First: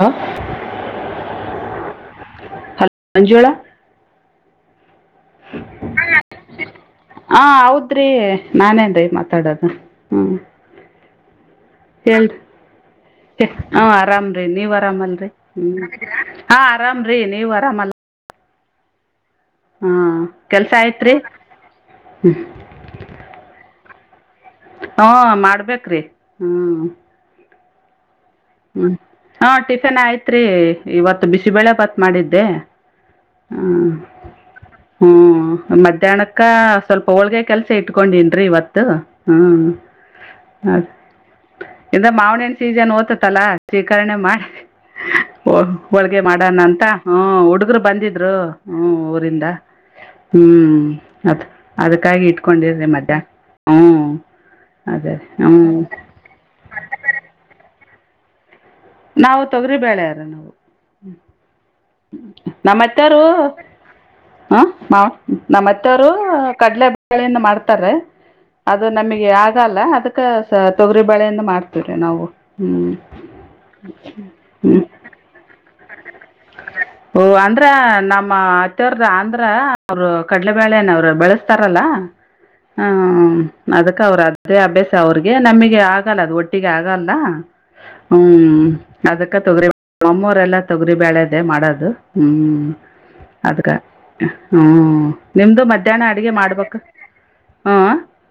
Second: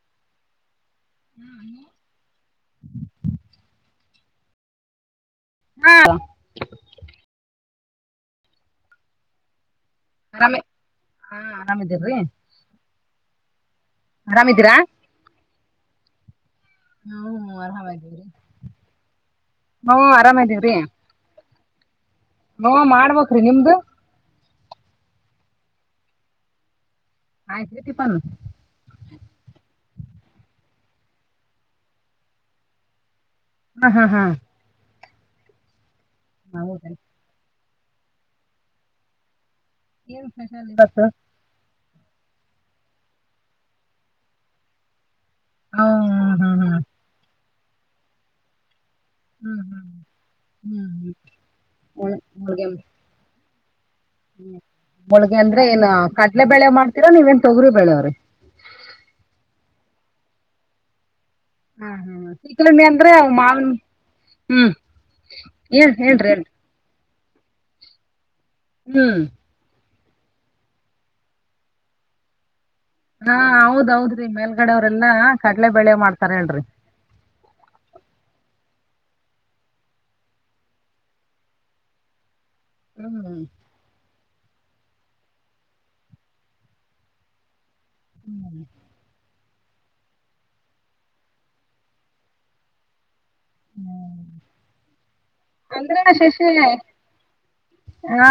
ಹ ಹಾ ಅ ಮಂಜುಳ [inaudible] ಹಾ ಹೌದು ಅರಿ ನಾನೇನ್ ರಿ ಮಾತಾಡೋದು ಹ್ಮ್ ಹರಾಮೆ ಹಾ ಆರಾಮ್ದೇವ್ರಿ ಹ ಹಾ ಆರಾಮ್ರೀ ನೀವ್ ಆರಾಮಲ್ರರಿ ಹ್ಮ ಹಾ ಆರಾಮ್ರೀ ನೀವು ಹ್ಮ್ ಆರಾಮ ಆರಾಮಲ್ಲ ಇದೀವ್ರಿ ಹಾ ಕೆಲ್ಸ ಆಯ್ತ್ರಿ ನೋ ಮಾಡ್ಬ್ರಿ ನಿಮ್ದು ಹಾ ಮಾಡ್ಬೇಕ್ರೀ ಹ್ಮ್ ಆಯ್ತು ತಿಪನ್ ಹ್ಮ್ ಹಾ ಟಿಫಿನ್ ಆಯ್ತ್ರಿ ಇವತ್ತು ಬಿಸಿಬಳೆ ಭತ್ ಮಾಡಿದ್ದೆ ಹ್ಮ ಹ್ಮ್ ಹಾ ಹಾ ಹ್ಮ್ ಮತ್ತ ತಣಕ್ಕ ಹೌದಾ ಸ್ವಲ್ಪ ಹೋಳಿಗೆ ಕೆಲ್ಸ ಇಟ್ಕೊಂಡನ್ರಿ ಇವತ್ತು ಹ್ಮ್ ಏನ್ ಖುಷಾಲ ಇವತ್ತು [unintelligible] [inaudible] ಇದ ಮಾವಣ್ಣನ್ ಸೀಜನ್ ಓ್ತದೆ ತಲಾ ಸ್ವೀಕರಣೆ ಮಾಡಿ ಹಾ ಹೋಳಿಗೆ ಹಾ ಹಾ ಮಾಡಣಂತ ಹ ಹುಡು ಹಗರು ಬಂದಿದ್ರು ಹ್ಮ ಊರಿಂದ ಹ್ಮ್ ಹ್ಮ್ ಹ್ಮ್ ಅತ್ ಅದ್ಕ್ಕಾಗಿ ಇಟ್ಕೊಂಡಿರ್ರಿ ಮಧ್ಯಾಹ್ನ ಹ್ಞೂ ಹ್ಮ ಅದೇ ಹೋಳಿಗೆ ಹ್ಞೂ ಅಂದ್ರೆ ಏನ್ ಕಟ್ಲೆ ಬೆಳೆ ಮಾಡ್ತೀರಾ ನೀವೇನ್ ತೊಗರಿ ಬೆಳೆವ ಹ [inaudible] ನಾವು ತೊಗರಿ ಬೆಳರ ನಾವು ಹಾ ಹಾ ಚಿಕಣಿ ಅಂದ್ರೆ ನಮ್ಮತ್ತರು ಮಾವಿನ ಹ ಹ್ಮ್ ಏನ್ ನಮ್ಮತ್ತವರು ಹೇಳ್ರಿ ಹೇಳ್ರಿ ಕಡಲೆ ಳೆಯನ್ನು ಮಾಡ್ತಾರ ಅದು ಹ್ಮ್ ನಮಗೆ ಆಗಲ್ಲ ಅದ ತೊಗರಿ ಬಾಳೆಯಿಂದ ಮಾಡ್ತೀವ್ರ ನಾವು ಹ್ಮ್ ಹೌದೌದ್ರೀ ಮೇಲ್ಗಡ ಅವ್ರಲ್ಲಾ ಕಳೆ ಬೆಳೆ ಮಾಡ್ತಾರ ಹೇಳರಿ ಓ ಅಂದ್ರ ನಮ್ಮ ಅತ್ತೆವ್ರದ ಅಂದ್ರ ಅವರು ಕಡ್ಲೆಬೇಳೆನ ಅವರು ಬೆಳೆಸ್ತಾರಲ್ಲ ಹ್ಮ್ ಹ್ಮ ಅದಕ್ಕ ಅವರ ಅ ಅದೇ ಅಭ್ಯಾಸ ಅವ್ರಿಗೆ ನಮಗೆ ಆಗಲ್ಲ ಅದು ಒಟ್ಟಿಗೆ ಆಗಲ್ಲ ಹ್ಮ್ ಅದಕ್ಕೆ ತೊಗರಿ ಒಮ್ಮೂರೆಲ್ಲ ತೊಗರಿ ಬೆಳೆದೇ ಮಾಡೋದು ಹ್ಮ್ ಅದ್ಗ ಹ್ಮ ನಿಮ್ದು ಅಂದ್ರೆ ಮಧ್ಯಾಹ್ನ ಅಡಿಗೆ ಶಶಿ ಮಾಡ್ಬೇಕು ಹಾಂ ಹಾ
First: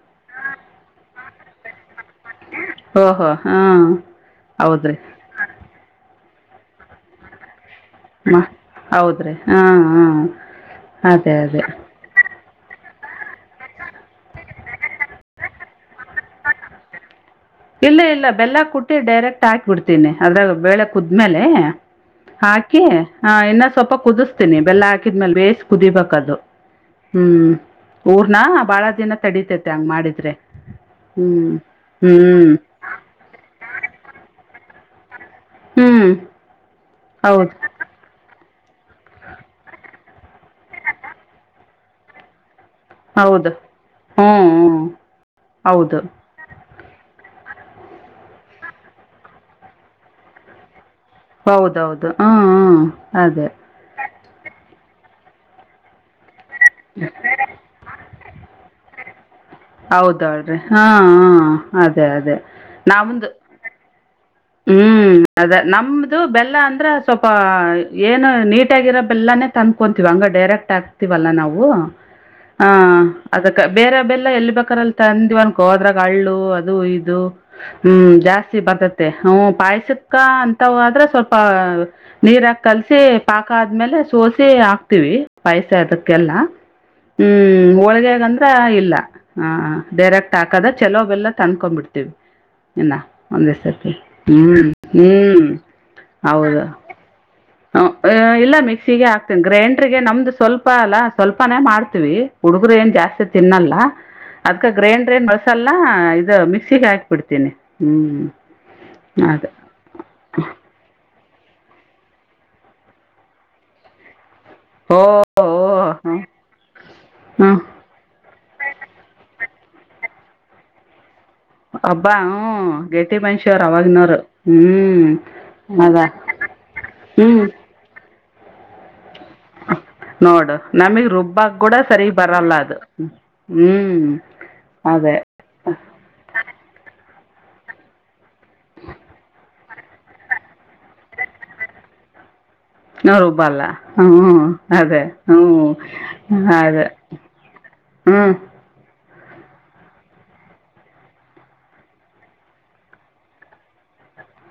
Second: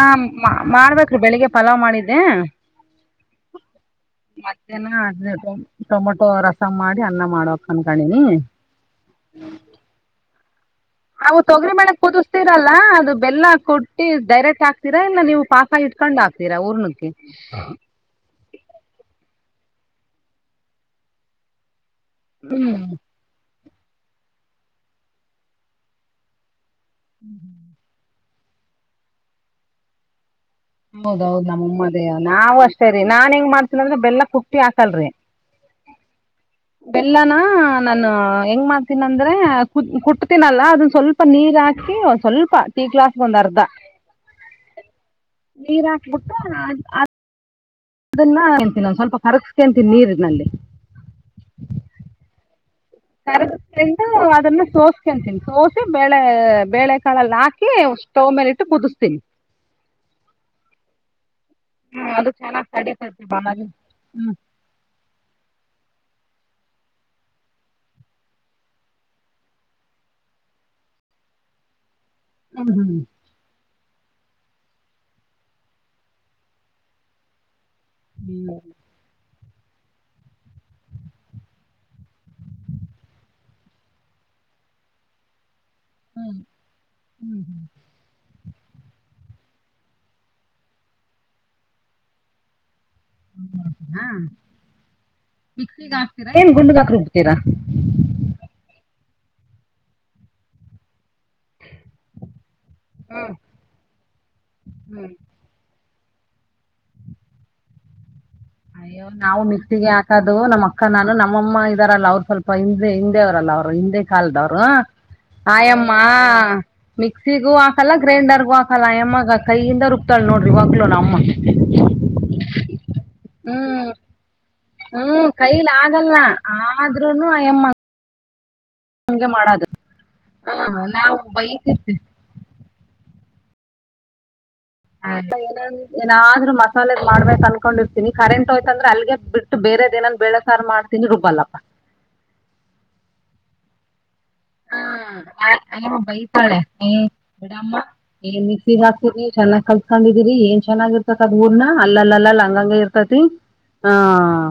ಓಹೋ ಹಾಂ ಮತ್ತ ಹೌದ್ರಿ ಟೊಮಟ [inaudible] ರಸ ಮಾಡಿ ಅನ್ನ ಮಾಡ ಹ ಹೌದ್ರಿ ಹಾ ಹ್ಮ ಅವು ತೊಗರಿ ಮಾಡಕ್ ಹತ ಇದೀರಲ್ಲ, ಆ ತೊಗರಿಗೆ ಬೆಲ್ಲವನ್ನು ಡೈರೆಕ್ಟ್ ಹಾಕ್ತೀರಾ? ಇಲ್ಲ ಪಾಕ ಮಾಡಿಕೊಂಡು ಹಾಕ್ತೀರಾ ಊರ್ನಕ್ಕೆ ಇಲ್ಲ- ಇಲ್ಲ ಬೆಲ್ಲ ಕುಟ್ಟಿ ಡೈರೆಕ್ಟ್ ಹಾಕಿ ಬಿಡ್ತೀನಿ ಅದ್ರಾಗ ಬೇಳೆ ಕುದ್ಮೇಲೆ ಹಾಕೆ ಹ ಇನ್ನ ಸ್ವಲ್ಪ ಕುದಿಸ್ತೀನಿ ಬೆಲ್ಲ ಹಾಕಿದ್ಮೇಲೆ ಬೇಸ್ ಕುದಿಬೇಕ ಅದು ಹ್ಮ್ ಅವ ನ ಬಹಳ ದಿನ ತಡಿತೇತೆ ಹಂಗ್ ಮಾಡಿದ್ರೆ ಹೌದೌದು ನಮ್ಮಮ್ಮದೇ ನಾವವು ಅಷ್ಟೇರಿ ನಾನ್ ಹೆಂಗ್ ಮಾಡ್ತನ ಅಂದ್ರ ಬೆಲ್ಲ ಕುಟ್ಟ ಹಟ್ಟಿ ಹಾಕಲ್ರರಿ ಹ್ಞೂ ಬೆಲ್ಲನ ಹೌದು ನಾನು ಹೆಂಗ ಮಾಡ್ತೀನ ಅಂದ್ರೆ ಕುಟ್ತನಲ್ಲ ಅದನ್ನ ಸ್ವಲ್ಪ ನೀರ್ ಹಾಕಿ ಸ್ವಲ್ಪ ಟೀ ಗ್ಲಾಸ್ಗೆ ಹೌದು ಹ್ಮ್ ನೀರ್ ಹಾಕ್ಬಿಟ್ಟ ಆ ಆ ಅದನ್ನ ಅಂತೀನಿ ಒ್ ಸ್ವಲ್ಪ ಕರಸ್ಕಂತೀ ನೀರಿನಲ್ಲಿ ಹೌದೌದು ಹ್ಮ ಕರ ಅದನ್ನ ಸೋ ತೀನಿ ಸೋಸೆ ಬೆಳೆ ಬೇಳೆಕಾಳಲ್ಲಿ ಹಾಕಿ ಸ್ಟೌವ್ ಮೇಲೆ ಇಟ್ಟು ಕುದಿಸ್ತೀನಿ ಹೌದಲ್ರಿ ಹಾಂ ಹಾಂ ಹ್ಮ ಅದೇ ಅದು ಅದೇ ಚೆನ್ನಾಗ್ ತಡತೈತಿ ನಾವೊಂದು ಮನಾಗ ಹ್ಮ್ ಹ್ಮ್ ಅದ ನಮ್ದು ಬೆಲ್ಲ ಅಂದ್ರ ಸ್ವಲ್ಪ ಏನು ನೀಟಾಗಿರ ಬೆಲ್ಲನೇ ತಂದ್ಕೊಂತೀವ ಹಂಗ ಡೈರೆಕ್ಟ್ ಆಗ್ತಿವಲ್ಲ ನಾವು ಹಾ ಹ್ಞೂ ಅದಕ್ಕ ಬೇರೆ ಬೆಲ್ಲ ಎಲ್ಲಿ ಬೇಕಾರಲ್ಲಿ ತಂದಿವ ಒನ್ಗೆ ಹೋದ್ರಾಗ ಹಳ್ಳು ಅದು ಇದು ಹ್ಮ್ ಹ್ಞೂ ಜಾಸ್ತಿ ಬತ ಹ ಪಾಯಸಕ್ಕ ಅಂತ ಆದ್ರೆ ಸ್ವಲ್ಪ ನೀರಾಕ ಕಲ್ಸಿ ಪಾಕ ಆದ್ಮೇಲೆ ಸೋಸಿ ಹಾಕ್ತಿವಿ ಪೈಸೆ ಅದಕ್ಕೆಲ್ಲ ಹ್ಞೂ ಹ್ಞೂ ಹ್ಮ್ ಹೋಳ್ಗೆಗಂದ್ರ ಇಲ್ಲ ಹಾ ಡೈರೆಕ್ಟ್ ಹಾಕದ ಚಲೋ ಬೆಲ್ಲ ತಂದಕೊ್ಬಿಡ್ತೀವಿ ಇಲ್ಲ ಒಂದ ಸರ್ ಹಾ ಮಿಕ್ಸಿಗೆ ಹಾಕ್ತಿರಾ ಹೌದು ಗುಂಡಗ್ ಹಾಕ ಹ ಬಿಡ್ತರಾ ಇಲ್ಲ ಮಿಕ್ಸಿಗೆ ಹಾಕ್ತೀನಿ ಗ್ರೈಂಡರ್ಗೆ ನಮ್ದು ಸ್ವಲ್ಪ ಅಲ್ಲ ಸ್ವಲ್ಪನೇ ಮಾಡ್ತೀವಿ ಹುಡುಗರು ಏನ್ ಹ್ಞೂ ಜಾಸ್ತಿ ತಿನ್ನಲ್ಲ ಅದ್ಕ ಹ್ಞೂ ಗ್ರೈಂಡರ್ ಏನ್ ಬಳಸಲ್ಲ ಮಿಕ್ಸಿಗೆ ಹಾಕ್ಬಿಡ್ತೇನಿ ಹ್ಮ್ ಅಯ್ಯೋ ನಾವು ಅದು ಮಿಕ್ಸಿಗೆ ಹಾಕುದು ನಮ್ಮ ಅಕ್ಕ ನಾನು ನಮ್ಮ ನಮ್ಮಮ್ಮ ಇದ್ದಾರಲ್ಲ ಅವ್ರು ಸ್ವಲ್ಪ ಹಿಂದೆ ಹಿಂದೆ ಅವರ್ರಲ್ಲ ಅವ್ರು ಹಿಂದೆ ಕಾಲದವ್ರು ಓ ಆಯಮ್ಮ ಹ್ಮ್ ಮಿಕ್ಸಿಗೂ ಹ್ಮ್ ಹಾಕಲ್ಲ ಗ್ರೈಂಡರ್ಗೂ ಹಾಕಲ್ಲ ಅಯಮ್ಮ ಹಾಕ ಕೈಯಿಂದ ರುಕ್ತಾಳ ನೋಡ್ರಿ ಇವಾಗ್ಲೋ ನಮ ಅಮ್ಮ ಹಬ್ಬಾ ಹ ಮನ್ಷ ಅವರ ಆವಾಗಿನ ಹ್ಮ್ ಕೈಲಿ ಆಗಲ್ಲ ಆದ್ರೂನು ಹ್ಮ್ ಅಯಮ್ಮ ನೋಡು ಹ, ನಮಗ್ ನಾವು ರುಬ್ಬಕ್ ಕೂಡ ಬೈತಿರ್ತೀವಿ ಸರಿಗ್ ಬರಲ್ಲ ಅದು ಹ್ಮ್ ಆ ಅದೇ ಏನ ಏನಾದ್ರರು ಮಸಾಲೆ ಮಾಡ್ಬೇಕಕ್ ಅನ್ಕೊಂಡಿರ್ತೀನಿ ಕರೆಂಟ್ ಹೋಯ್ತಂದ್ರ ಅಗೆ ಬಿಟ್ಟು ಬೇರೆದೇನನ್ ಬೇಳೆಸಾರ ಮಾಡ್ತೀನಿ ರುಬ್ಬಲ್ಲ ನಾ ರುಬ್ಬಲ್ಲ ಹ್ಮ್ ಅದೇ ಹಾ ಅಯ್ಯಮ್ಮ ಹ್ಮ ಬೈತಾಳೆ ಅದೇ ಏ ಹ್ಮ್ ರಿ ಚೆನ್ನಾಗ್ ಕಲ್ಸ್ಕೊಂಡಿದೀರಿ ಏನ್ ಚೆನ್ನಾಗಿರ್ತತಿದ್ ಊರ್ನ ಅಲ್ಲಲ್ಲಲ್ಲಾ ಲಂಗಂಗ ಇರ್ತತಿ ಹ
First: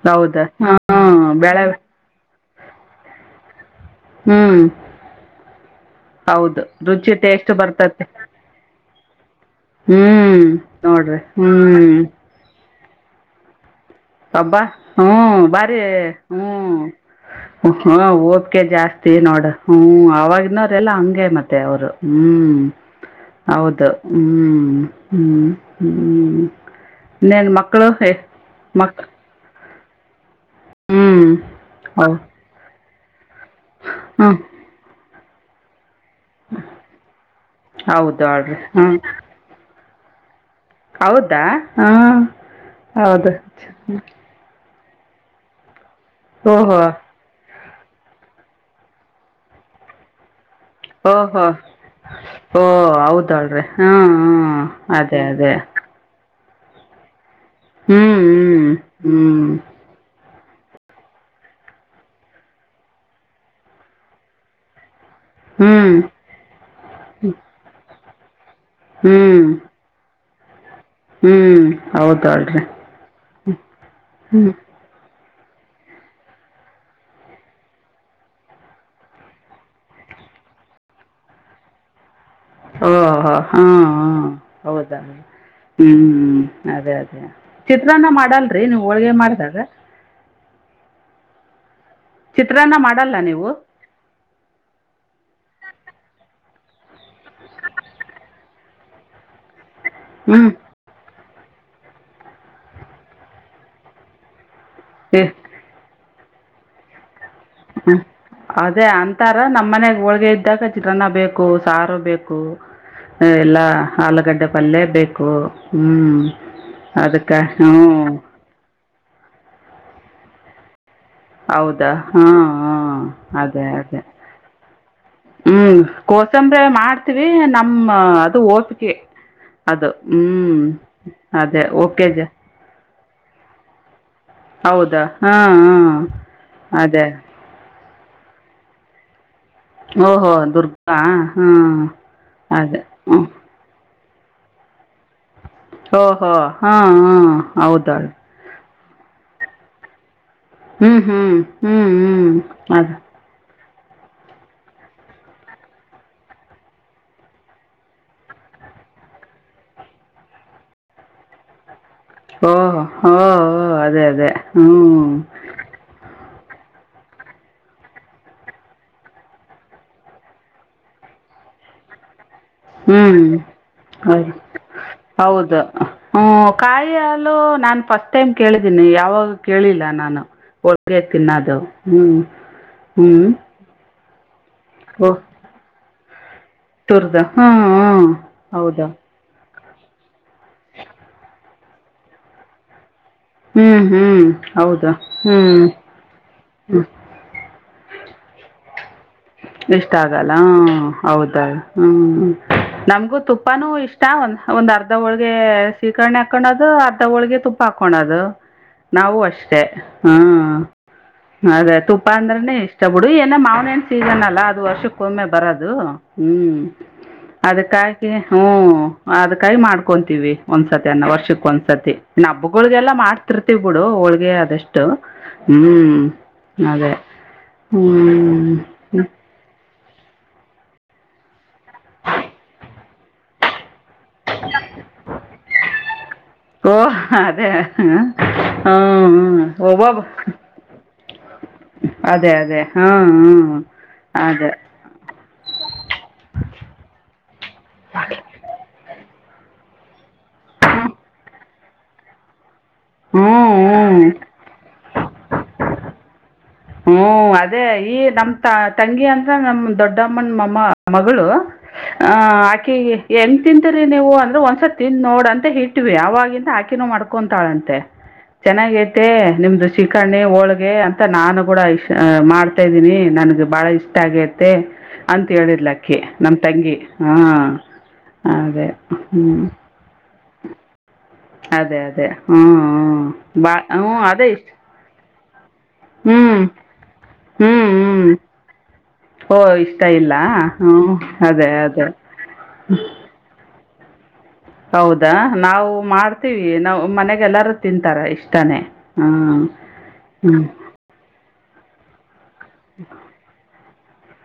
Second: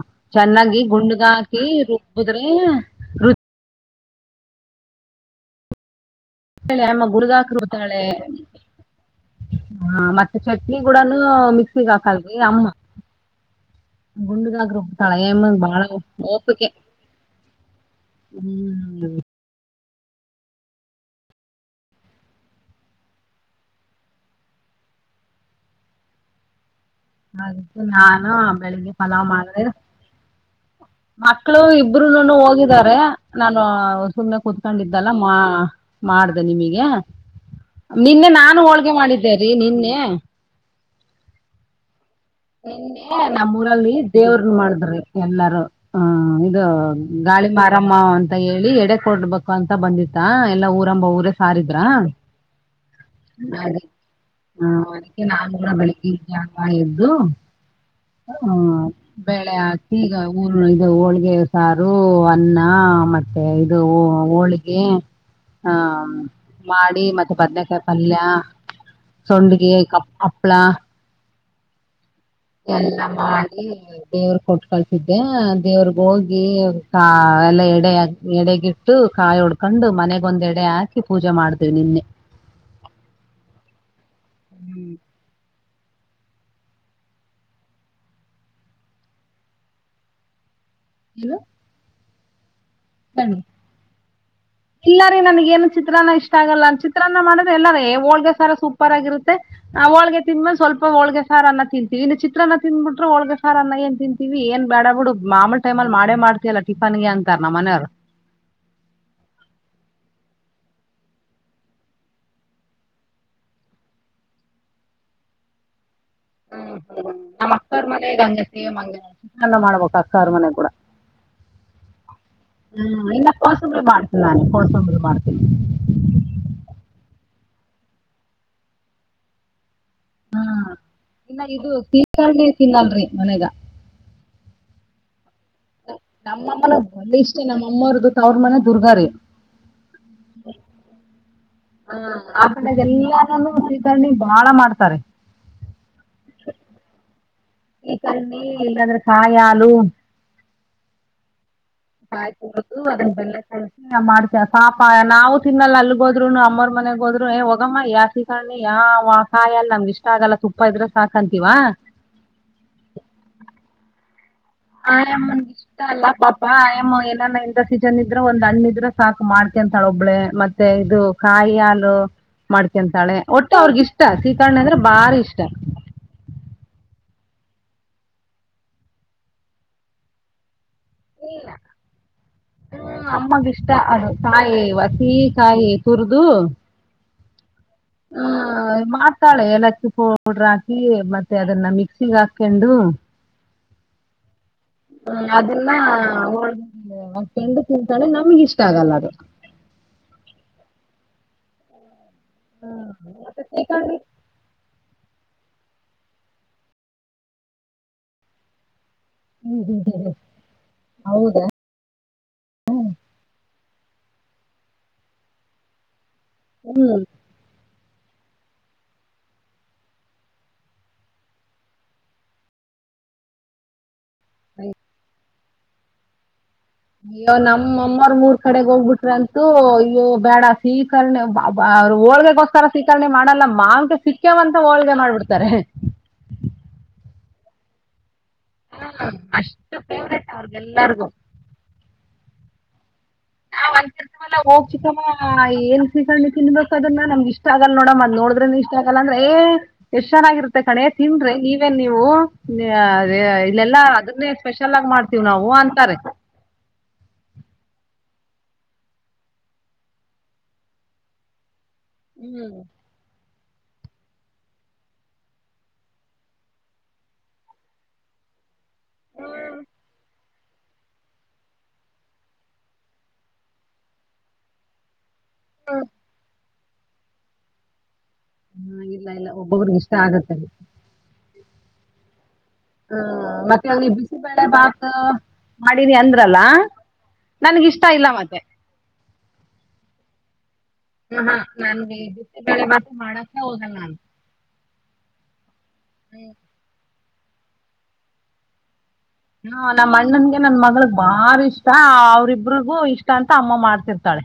ಹೌದ ಚೆನ್ನಾಗಿ ಹ್ಮ್ ಗುಂಡಗ ಬೆಳೆ ಹಾಕಿ ರುಬ್ಬ ಅದ್ನಿ ರು [unintelligible] ಹ್ಮ್ ಹೌದು ಅಮ್ಮ ರುಚಿ ಟೇಸ್ಟ್ ಬರ್ತತಿ ಹ ಮತ್ತೆ ಹ್ಮ್ ಚಟ್ನಿ ಕೂಡನು ನೋಡ್ರಿ ಮಿಕ್ಸಿಗ್ ಹ್ಮ್ ಹಾಕಲ್ವಿ ಅಮ್ಮ ಹಬ್ಬಾ ಗುಂಡ್ಗಾಕಿ ಹ್ಮ ರುಬ್ತಾಳೆ ಏಮ ಬಾರಿ ಬಾಳ ಓಪಿಕೆ ಹ್ಮ ಹ ಓದಿಕೆ ಜಾಸ್ತಿ ಹ್ಮ್ ನೋಡ ಹ್ಮ ಆವಾಗಿನವರೆಲ್ಲ ಹಂಗೇ ಮತ್ತೆ ಅವರು ಹ್ಮ್ ಹೌದು ಹ್ಮ್ ಹ್ಮ್ ಹ್ಮ್ ಹಾಗ ನಾನು ಗೆ ಪಲಾವ್ ಮಾಡ್ರೆ ಹ್ಞೂ ಮಕ್ಳು ಹೌದು ಇಬ್ರುನು ಹೋಗಿದಾರ ಹ ನಾನು ಸುಮ್ಮ್ನೆ ಕೂತ್ಕೊಂಡಿದ್ದಲ್ಲ ನಾಮ [unintelligible] ಮಾಡ್ದ ನಿಮಗ ಹ್ಞೂ ಹೌದು ನಿನ್ನೆ ಅಳ್ರಿ ನಾನು ಹ್ಞೂ ಹೋಳ್ಗೆ ಮಾಡಿದ್ದೇರಿ ನಿನ್ನೆ ಹ್ಮ [inaudible] ಹೌದಾ ಹ ನಿನ್ನೆ ನಮ್ಮೂಊರಲ್ಲಿ ದೇವ್ರನ್ನ ಮಾಡುದು ರಿ ಎಲ್ಲಾರೂ ಹ ಇದು ಓಹೋ ಗಾಳಿ ಮಾರ [unintelligible] ನಮ್ಮ ಅಂತ ಹೇಳಿ ಎಡೆ ಕೊಡ್ಬೇಕು ಅಂತ ಬಂದಿತ್ತ ಓಹೋ ಓ ಹೌದಳ್ರಿ ಹ್ಮ್ ಹ್ಮ್ ಅದೇ ಅದೇ ಯಾಪ ಇದ್ದು ಹ್ಞೂ ಹ ಹ್ಞೂ ಬೆಳೆ ಈಗ [unintelligible] ಊರು ಇದು ಹೋಳ್ಗೆ ಸಾರು ಅನ್ನ ಮತ್ತೆ ಇದು ಹೋಳ್ಗೆ ಹ್ಞೂ ಹ್ಞೂ ಹ್ಮ ಮಾಡಿ ಮತ್ತೆ ಬದನೇಕಾಯಿ [unintelligible] ಅಲ್ಲಾ ಹ್ಞೂ ಸೊಂಡಿಗೆ [unintelligible] ಹಪ್ಪಳ ಹ್ಮ್ ಎಲ್ಲಾ ಮಾಡಿ ದೇವ್ರ ಹ್ಞೂ ಕೊಟ್ ಕಳ್ಸಿದ್ದ ಮತ್ತ ದೇವ್ರಗ ಹೋಗಿ ಕಾ ಎಲ್ಲ ಎಡೆ ಎಡೆಗಿಟ್ಟು ಕಾಯಿ ಉಡ್ಕೊಂಡು ಮನೆಗೊಂದ್ ಎಡೆ ಹಾಕಿ ಪೂಜೆ ಮಾಡ್ತೇವಿ ನಿನ್ನೆ ಓಹೋ ಹಾ ಹಾ ಹ ಹೌದಾ ಹ್ಮ್ ಅದೇ ಅದೇ ಚಿತ್ರಾನ್ನ ಮಾಡಲ್ರಿ ನೀವ್ ಹೋಳ್ಗೆ ಮಾಡ್ದಾಗ. ಇನು. ಚಿತ್ರಾನ್ನ ಮಾಡಲ್ಲ ನೀವು ಇಲ್ಲ ರೀ ನನ್ಗ ಏನು ಚಿತ್ರನ್ನಾ ಇಷ್. ಇಷ್ಟ ಆಗಲ್ಲ ನ ಚಿತ್ರಾನ್ನ ಮಾಡಿದ್ರೆ ಎಲ್ಲಾರು ಹೋಳ್ಗೆ ಸಾರು ಸೂಪರ್ ಆಗಿರುತ್ತೆ. ಆ ಹೋಳ್ಗೆ ಹ್ಞೂ ತಿಂದ್ಮೇಲೆ ಸ್ವಲ್ಪ ಹೋಳ್ಗೆ. ಸಾರ್ ಅನ್ನ ತಿಂತೀವಿ ಇನ್ನ್ ಚಿತ್ರನನ್ನ ತಿಂಬಿಟ್ರೆ ಹೋಳ್ಗೆ ಸಾರ್ ಅನ್ನ ಏನ್ ತಿಂತೀವಿ ಏನ್. ಬ್ಯಾಡ ಬಿಡು ಏ ಮಾಮೂಲ್ ಟೈಮ್ ಅಲಿ ಮಾಡೆ ಮಾಡ್. [unintelligible] ಟಿಫನ್ ಗೆ ಅಂತರ್ ಹ ಅದೇ ಅಂತಾರ ನಮ್ಮ್ ಮನೆಗ್ ಹೋಳ್ಗೆ ಇದ್. [unintelligible] ಚಿತ್ರಾನ್ನ ಬೇಕು ಸಾರು ಬೇಕು ಎಲ್ಲಾ ಆಲೂಗಡ್ಡೆ ಪಲ್ಯ ಬೇಕು. ಹ್ಞೂ ಹ್ಮ್ ಹ್ಮ್ ಅದಕ್ಕೆ ನಮ್ಮ ಹ್ಞೂ ಅಕ್ಕ್ರ ಮನೆಗ ಹಂಗೆ ಸೇಮ್. [inaudible] [unintelligible] ಮಾಡ್ಬೇಕು ಅಕ್ಕಾರ ಮನೆ ಕೂಡ. ಹೌದಾ ಹಾ ಹ ಹ್ಮ್ ಇಲ್ಲ ಅದೇ ಕೋಸಂಬರಿ ಅದೇ ಮಾಡ್ತೀನಿ ನಾನು ಕೋಸಂಬರಿ ಮಾಡ್ತೀನಿ ಹ್ಮ್ ಕೋಸಂಬ್ರೆ ಮಾಡ್ತೆ. ರೀ ನಮ್ಮ ಅದು ಓಪಿಕೆ. ಅದು ಹ್ಮ್ ಇಲ್ಲ ಅದೇ ಇದು ಓಕೆ ಜ. ಸೀತಾಳ್ಗೆ ತಿನ್ನಲ್ರಿ ಮನೆಗ. ಹೌದಾ ಹಾ. ನಮ್ಮಮ್ಮನ ಬಲು ಇಷ್ಟೇ ನಮ್ಮವ್ರುದು. ತವ್ರ ಮನೆ ದುರ್ಗಾರಿ. ಓ ಓ ದುರ್ಗಾ. ಹಾಂ ಹ ಕಡೆ ಅದೇ ಹ್ಞೂ ಎಲ್ಲಾರನು. [unintelligible] ಬಾಳ ಮಾಡ್ತಾರೆ. [unintelligible] ಇಲ್ಲಂದ್ರೆ ಕಾಯಿ ಹಾಲು ಹ್ಮ್ ಹ್ಮ್ ಆಯ್ತು ಅದನ್ನ ಬೆಲ್ಲ ಕ ಮಾಡ್ತ ಸಾಪ ನಾವು ತಿನ್ನಲ್ಲ ಅಲ್ಲಿ ಹೋದ್ರುನು ಅಮ್ಮ್ರ ಮನೆಗ್ ಹೋದ್ರು ಹೋಗಮ್ಮ ಯಾ ಸೀಕ್ಣಿ ಯಾವ ಕಾಯ ಅಲ್ ನಮ್ಗೆ ಇಷ್ಟ ಆಗಲ್ಲ ತುಪ್ಪ ಇದ್ರೆ ಸಾಕಂತೀವ ಓ ಓ ಅದೇ ಅದೇ ಹ್ಞೂ ಅಯ್ ಅಮ್ಮನಿಗೆ ಇಷ್ಟ ಅಲ್ಲ ಪಾಪ ಹಾ ಮ್ಮ ಏನಾನ ಇ ಸೀಜನ್ ಇದ್ರೆ ಒಂದ್ ಹಣ್ಣಿದ್ರೆ ಸಾಕು ಮಾಡ್ತ ಅಂತಾಳ ಒಬ್ಬಳೆ ಮತ್ತೆ ಇದು ಕಾಯಿ ಹಾಲು ಹ್ಞೂ ಮಾಡ್ಕಂತಾಳೆ ಒಟ್ಟು ಅವ್ರಗ ಇಷ್ಟ ಹೌದು ಶೀಖರ್ಣಿ ಅಂದ್ರೆ ಬಾರಿ ಇಷ್ಟ ನ ಫಸ್ಟ್ ಟೈಮ್ ಕೇಳಿದೀನಿ ಯಾವಾಗ ಕೇಳಿಲ್ಲ ನಾನು ಹಾಗೆ ತಿನ್ನದು ಹ್ಮ್ ಹ್ಮ್ ಕಾಯ ವಸಿ ಕಾಯ ಉರ್ದು ಹಾ ಹ್ಮ ಮಾಡ್ತಾಳೆ ಎಲ್ಲ ಪೌಡ್ರ ಹಾಕಿ ಮತ್ತೆ ಅದನ್ನ ಮಿಕ್ಸಿಗೆ ಆಕೆಂಡು ಹ್ಮ್ ಹ್ಮ್ ಹ ಅದನ್ನಕಂಡು ತಿಂತಳೆ ನಮಗಿಷ್ಟ ಇಷ್ಟ ಆಗಲ್ಲ ಅದು ಇಷ್ಟ ಆಗಲ್ಲ ಹೌದ ಹ್ಮ್ ಹ್ಮ ನಮಗು ತುಪ್ಪಾನೂ ಇಷ್ಟ ಒಂದ ಒಂದ್ ಅರ್ಧ ಅರ್ಧ ಹೋಳಗೆ ಸೀಕರ್ಣಿ ಹಾಕಳದು ಅರ್ಧ ಹೋಳಗೆ ತುಪ್ಪ ಹಾಕಳದು ನಾವು ಅಷ್ಟೇ ಹ್ಮ್ ಅದೆ ತುಪ್ಪ ಅಂದ್ರೆ ಇಷ್ಟ ಬಿಡು ಏನ ಮಾವನ ಹೆಣು ಸೀಜನ್ [unintelligible] ಅಲ್ಲ ಅದು ವರ್ಷಕ್ಕೊಮ್ಮೆ ಬರದು ಹ್ಮ್ ಅದಕಾಯ್ ಹ್ಮ್ ಅದ್ಕೈ ಮಾಡ್ಕೊಂತೀವಿ ಒಂದ್ಸತಿ ಅನ್ನ ವರ್ಷಕ್ಕ ಒಂದ್ಸರ್ತಿ ಹಬ್ಬಗಳಗೆಲ್ಲಾ ಮಾಡ್ತಿರ್ತಿೀವಿ ಬಿಡು ಹೋಳ ಆದಷ್ಟು ಹ್ಮ್ ಅಯ್ಯೋ ನಮ್ಮಮ್ಮರ್ ಮೂರ್ ಕಡೆಗ್ ಹೋಗ್ಬಿಟ್ರ ಅಂತ ಅಯ್ಯೋ ಬೇಡ ಸೀಕರ್ಣಿ ಅವರು ಹೋಳ್ಗಗೋಸ್ಕರ ಸೀಕರ್ಣಿ ಮಾಡಲ್ಲ ಮಾಂಗೆ ಸಿಕ್ಕವಂತ ಹೋಳ್ಗೆ ಮಾಡ್ಬಿಡ್ತಾರೆ ಓ ಅದೇ ಹ್ಮ್ ವ ಅದೇ ಅದೇ ಹ್ಞೂ ಹ್ಞೂ ಅದೇ ಹೋಗ ಚಿಕಮ್ಮ ಏನ್ ಸಿಕೊಂಡಿ ತಿನ್ಬೇಕು ಅದನ್ನ ನಮ್ಗ ಇಷ್ಟ ಆಗಲ್ಲ ನೋಡಮ್ಮ ಅದ್ ನೋಡ್ದ್ರೇನೆ ಇಷ್ಟ ಆಗಲ್ಲ ಏ ಎಷ್ಟ್ ಚೆನ್ನಾಗಿರುತ್ತೆ ಕಣೆ ತಿನ್ರೆ ನೀವೇನ್ ನೀವು ಅದ ಹ್ಞೂ ಇಲ್ಲೆಲ್ಲಾ ಹ್ಞೂ ಅದನ್ನೇ ಸ್ಪೆಷಲ್ ಆಗಿ ಮಾಡ್ತೀವ್ ನಾವು ಅಂತಾರೆ ಹ್ಮ್ ಅದೇ ಈ ನಮ ತ ತಂಗಿ ಅಂದ್ರ ನಮ ದೊಡ್ಡಮ್ಮನ ಮಮ್ಮ ಮಗಳು ಹ್ಮ್ ಆಕಿ ಎನ್ ತಿಂತಿರಿ ನೀವು ಅಂದ್ರೆ ಒಂದ್ಸತ್ ತಿಂದ್ ನೋಡಂತ ಇಟ್ವಿ ಅವವಾಗಿಂದ ಆಕಿನು ಮಾಡ್ಕೊಂತಾಳಂತೆ. ಚೆನ್ನಾಗೈತೆ ನಿಮ್ದು ಶಿಕರ್ಣಿ ಹೋಳ ಅಂತ ನಾನು ಕೂಡ ಇ ಮಾಡ್ತಾ ಇದ್ದೀನಿ ನನ್ಗ್ ಬಹಳ ಇಷ್ಟ ಆಗೈತೆ ಅಂತ ಹೇಳಿರ್ಲಕ್ಕೆ ನಮ ತಂಗಿ ಹಾ ಅದೇ ಹ್ಮ್ ಸರಿ ಅದೇ ಅದೇ ಹ್ಞೂ ಹ ಹ್ಞೂ ಬಾ ಮತ್ತೆ ಹ್ಞೂ ಅವನಿಗೆ ಅದೇ ಬಿಸಿಬೇಳೆ ಇಷ್ಟ ಬಾತ್ ಮಾಡೀನಿ ಹ್ಞೂ ಅಂದ್ರಲ್ಲ ನನ್ಗಿಷ್ಟ ಇಲ್ಲ ಮತ್ತೆ ಹೋ ಇಷ್ಟ ಇಲ್ಲ ಹ್ಞೂ ಹ ಅದೇ ಅದೇ ನನ್ಗೆ ಬಿಸಿ ಬೆಳೆ ಬಾತ್ ಮಾಡಕೆ ಹೋಗಲ್ಲ. ಹೌದಾ ನಾವು. ಮಾಡ್ತೀವಿ ನಾವು ಮನೆಲ್ ಎಲ್ಲಾರು ತಿಂತಾರ ಇಷ್ಟಾನೇ. ಹಾ ನಮ್ ಅಣ್ಣನ್ಗೆ ನನ್ ಮಗ್ಳಗ್ ಬಾರಿ ಇಷ್ಟ ಅವ್ರಿಗ್ ಇಬ್ಬರುಗು ಇಷ್ಟ ಅಂತ ಅಮ್ಮ ಮಾಡ್ ಇರ್ತಾಳೆ.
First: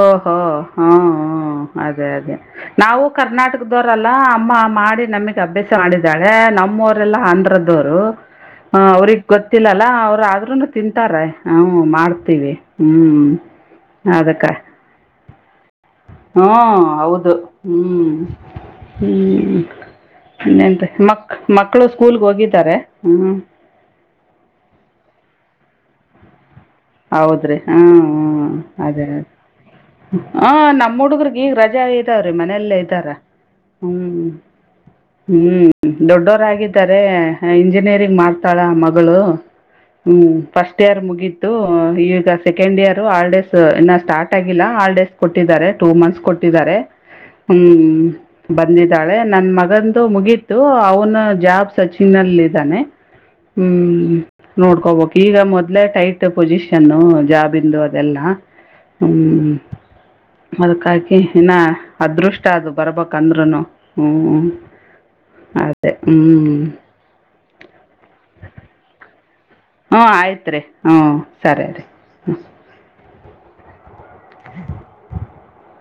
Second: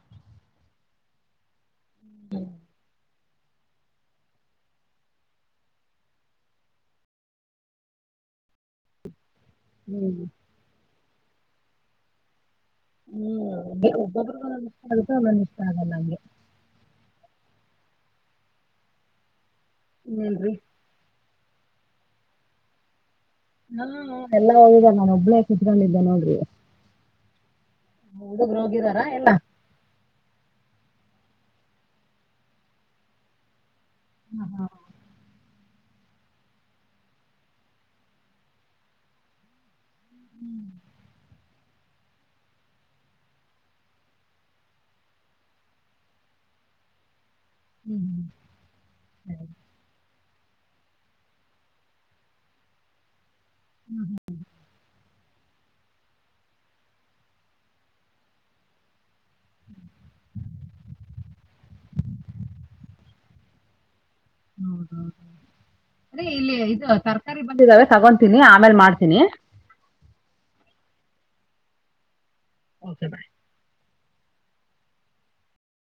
ಓ ಹೊ ಹ ಹ್ಮ್. ಅದೇ ಅದೇ ನಾವು ಕರ್ನಾಟಕದವ್ರಲ್ಲ ಅಮ್ಮ ಮಾಡಿ ನಮಿಗ್ ಅಭ್ಯಾಸ ಮಾಡ್ಸಿದ್ದಾಳೆ ನಮ್ವರೆಲ್ಲ ಆಂಧ್ರದೊರು ಅ ಅವ್ರಿಗ್ ಗೊತ್ತಿಲ್ಲಲ್ಲಾ ಅವ್ರ ಆದ್ರೂನು ತಿನ್ ತರೆ ಹು ಮಾಡ್ತೀವಿ ಹ್ಮ ಅದಕ್ಕ. ಸ್ವಲ್ಪ ವನ್ನಿಸ್ಟಾಕ್. ಹು ಹೌದು ಹ್ಮ ಹ್ಮ. ಇನ್ನೆಂತೆ ಮ ಮಕ್ಳು ಸ್ಕೂಲ್ಗ ಹೋಗಿದರೆ. ನ ಹು. ಎಲ್ಲಾ ಹೋಗಿದರ್ ನಾನು ಒಬ್ಳೇ ಇಲ್ ಕುತ್ಕೊಂಡಿದ್ದೆ ನೋಡ್ರಿ. ಹೌದ್ರೀ. ಹುಡುಗ್ರ್ ಹೋಗಿದರಾ ಎಲ್ಲ. ಹ ನಮ್ಮ್ ಹುಡುಗ್ರಗ್ ಈಗ ರಜಾ ಇದಾವ್ರೀ ಮನೆಯಲ್ಲೇ ಇದ್ದಾರ. ಹ್ಮ್ ಹ್ಮ್. ದೊಡ್ಡೋರಾಗಿದ್ದಾರೆ ಇಂಜಿನಿಯರಿಂಗ್ ಮಾಡ್ತಾಳ ಮಗಳು. ಹ್ಮ್ ಫಸ್ಟ್ ಇಯರ್ ಮುಗಿತ್ ಈಗ ಸೆಕೆಂಡ್ ಇಯರ್ ಹಾಲಿಡೇಸ್ ಇನ್ನ ಸ್ಟಾರ್ಟ್ ಆಗಿಲ್ಲ ಹಾಲಿಡೇಸ್ ಕೊಟ್ಟಿದ್ದಾರೆ ಟೂ ಮಂತ್ಸ್ ಕೊಟ್ಟಿದ್ದಾರೆ. ಹ್ಮ್ ಬಂದಿದ್ದಾಳೆ ನನ್ ಮಗಂದು ಮುಗೀತ್ ತು ಅವ್ನ ಜಾಬ್ ಸರ್ಚಿಂಗ್ನಲ್ ಇದ್ದಾನೆ ಹ್ಮ್ ನೋಡ್ಕೋಬೊಕ್ ಈಗ ಮೊದ್ಲೇ ಟೈಟ್ ಟ್ ಪೊಸಿಷನ್ನು ಜಾಬ್ ಇಂದು ಅದೆಲ್ಲ ಹ್ಮ್ ಅದಕ್ಕಾಕಿ ಇನ್ನ ಅದೃಷ್ಟ ಅದು ಬರ್ಬೇಕಂದ್ರುನು ಹ್ಮ್. ಹೌದೌದು ಎ ಹ್ಮ್. ತರ್ಕಾರಿ ಬಂದಿದ್ದಾವೆ ತಗೊಂತೀನಿ ಆಮೇಲ್ ಮಾಡ್ತೀನಿ. ಹ್ಮ ಆಯ್ತ್ರಿ ಹ್ಮ್ ಸರಿ ರೀ. ಚಪ್ರಿ. [unintelligible]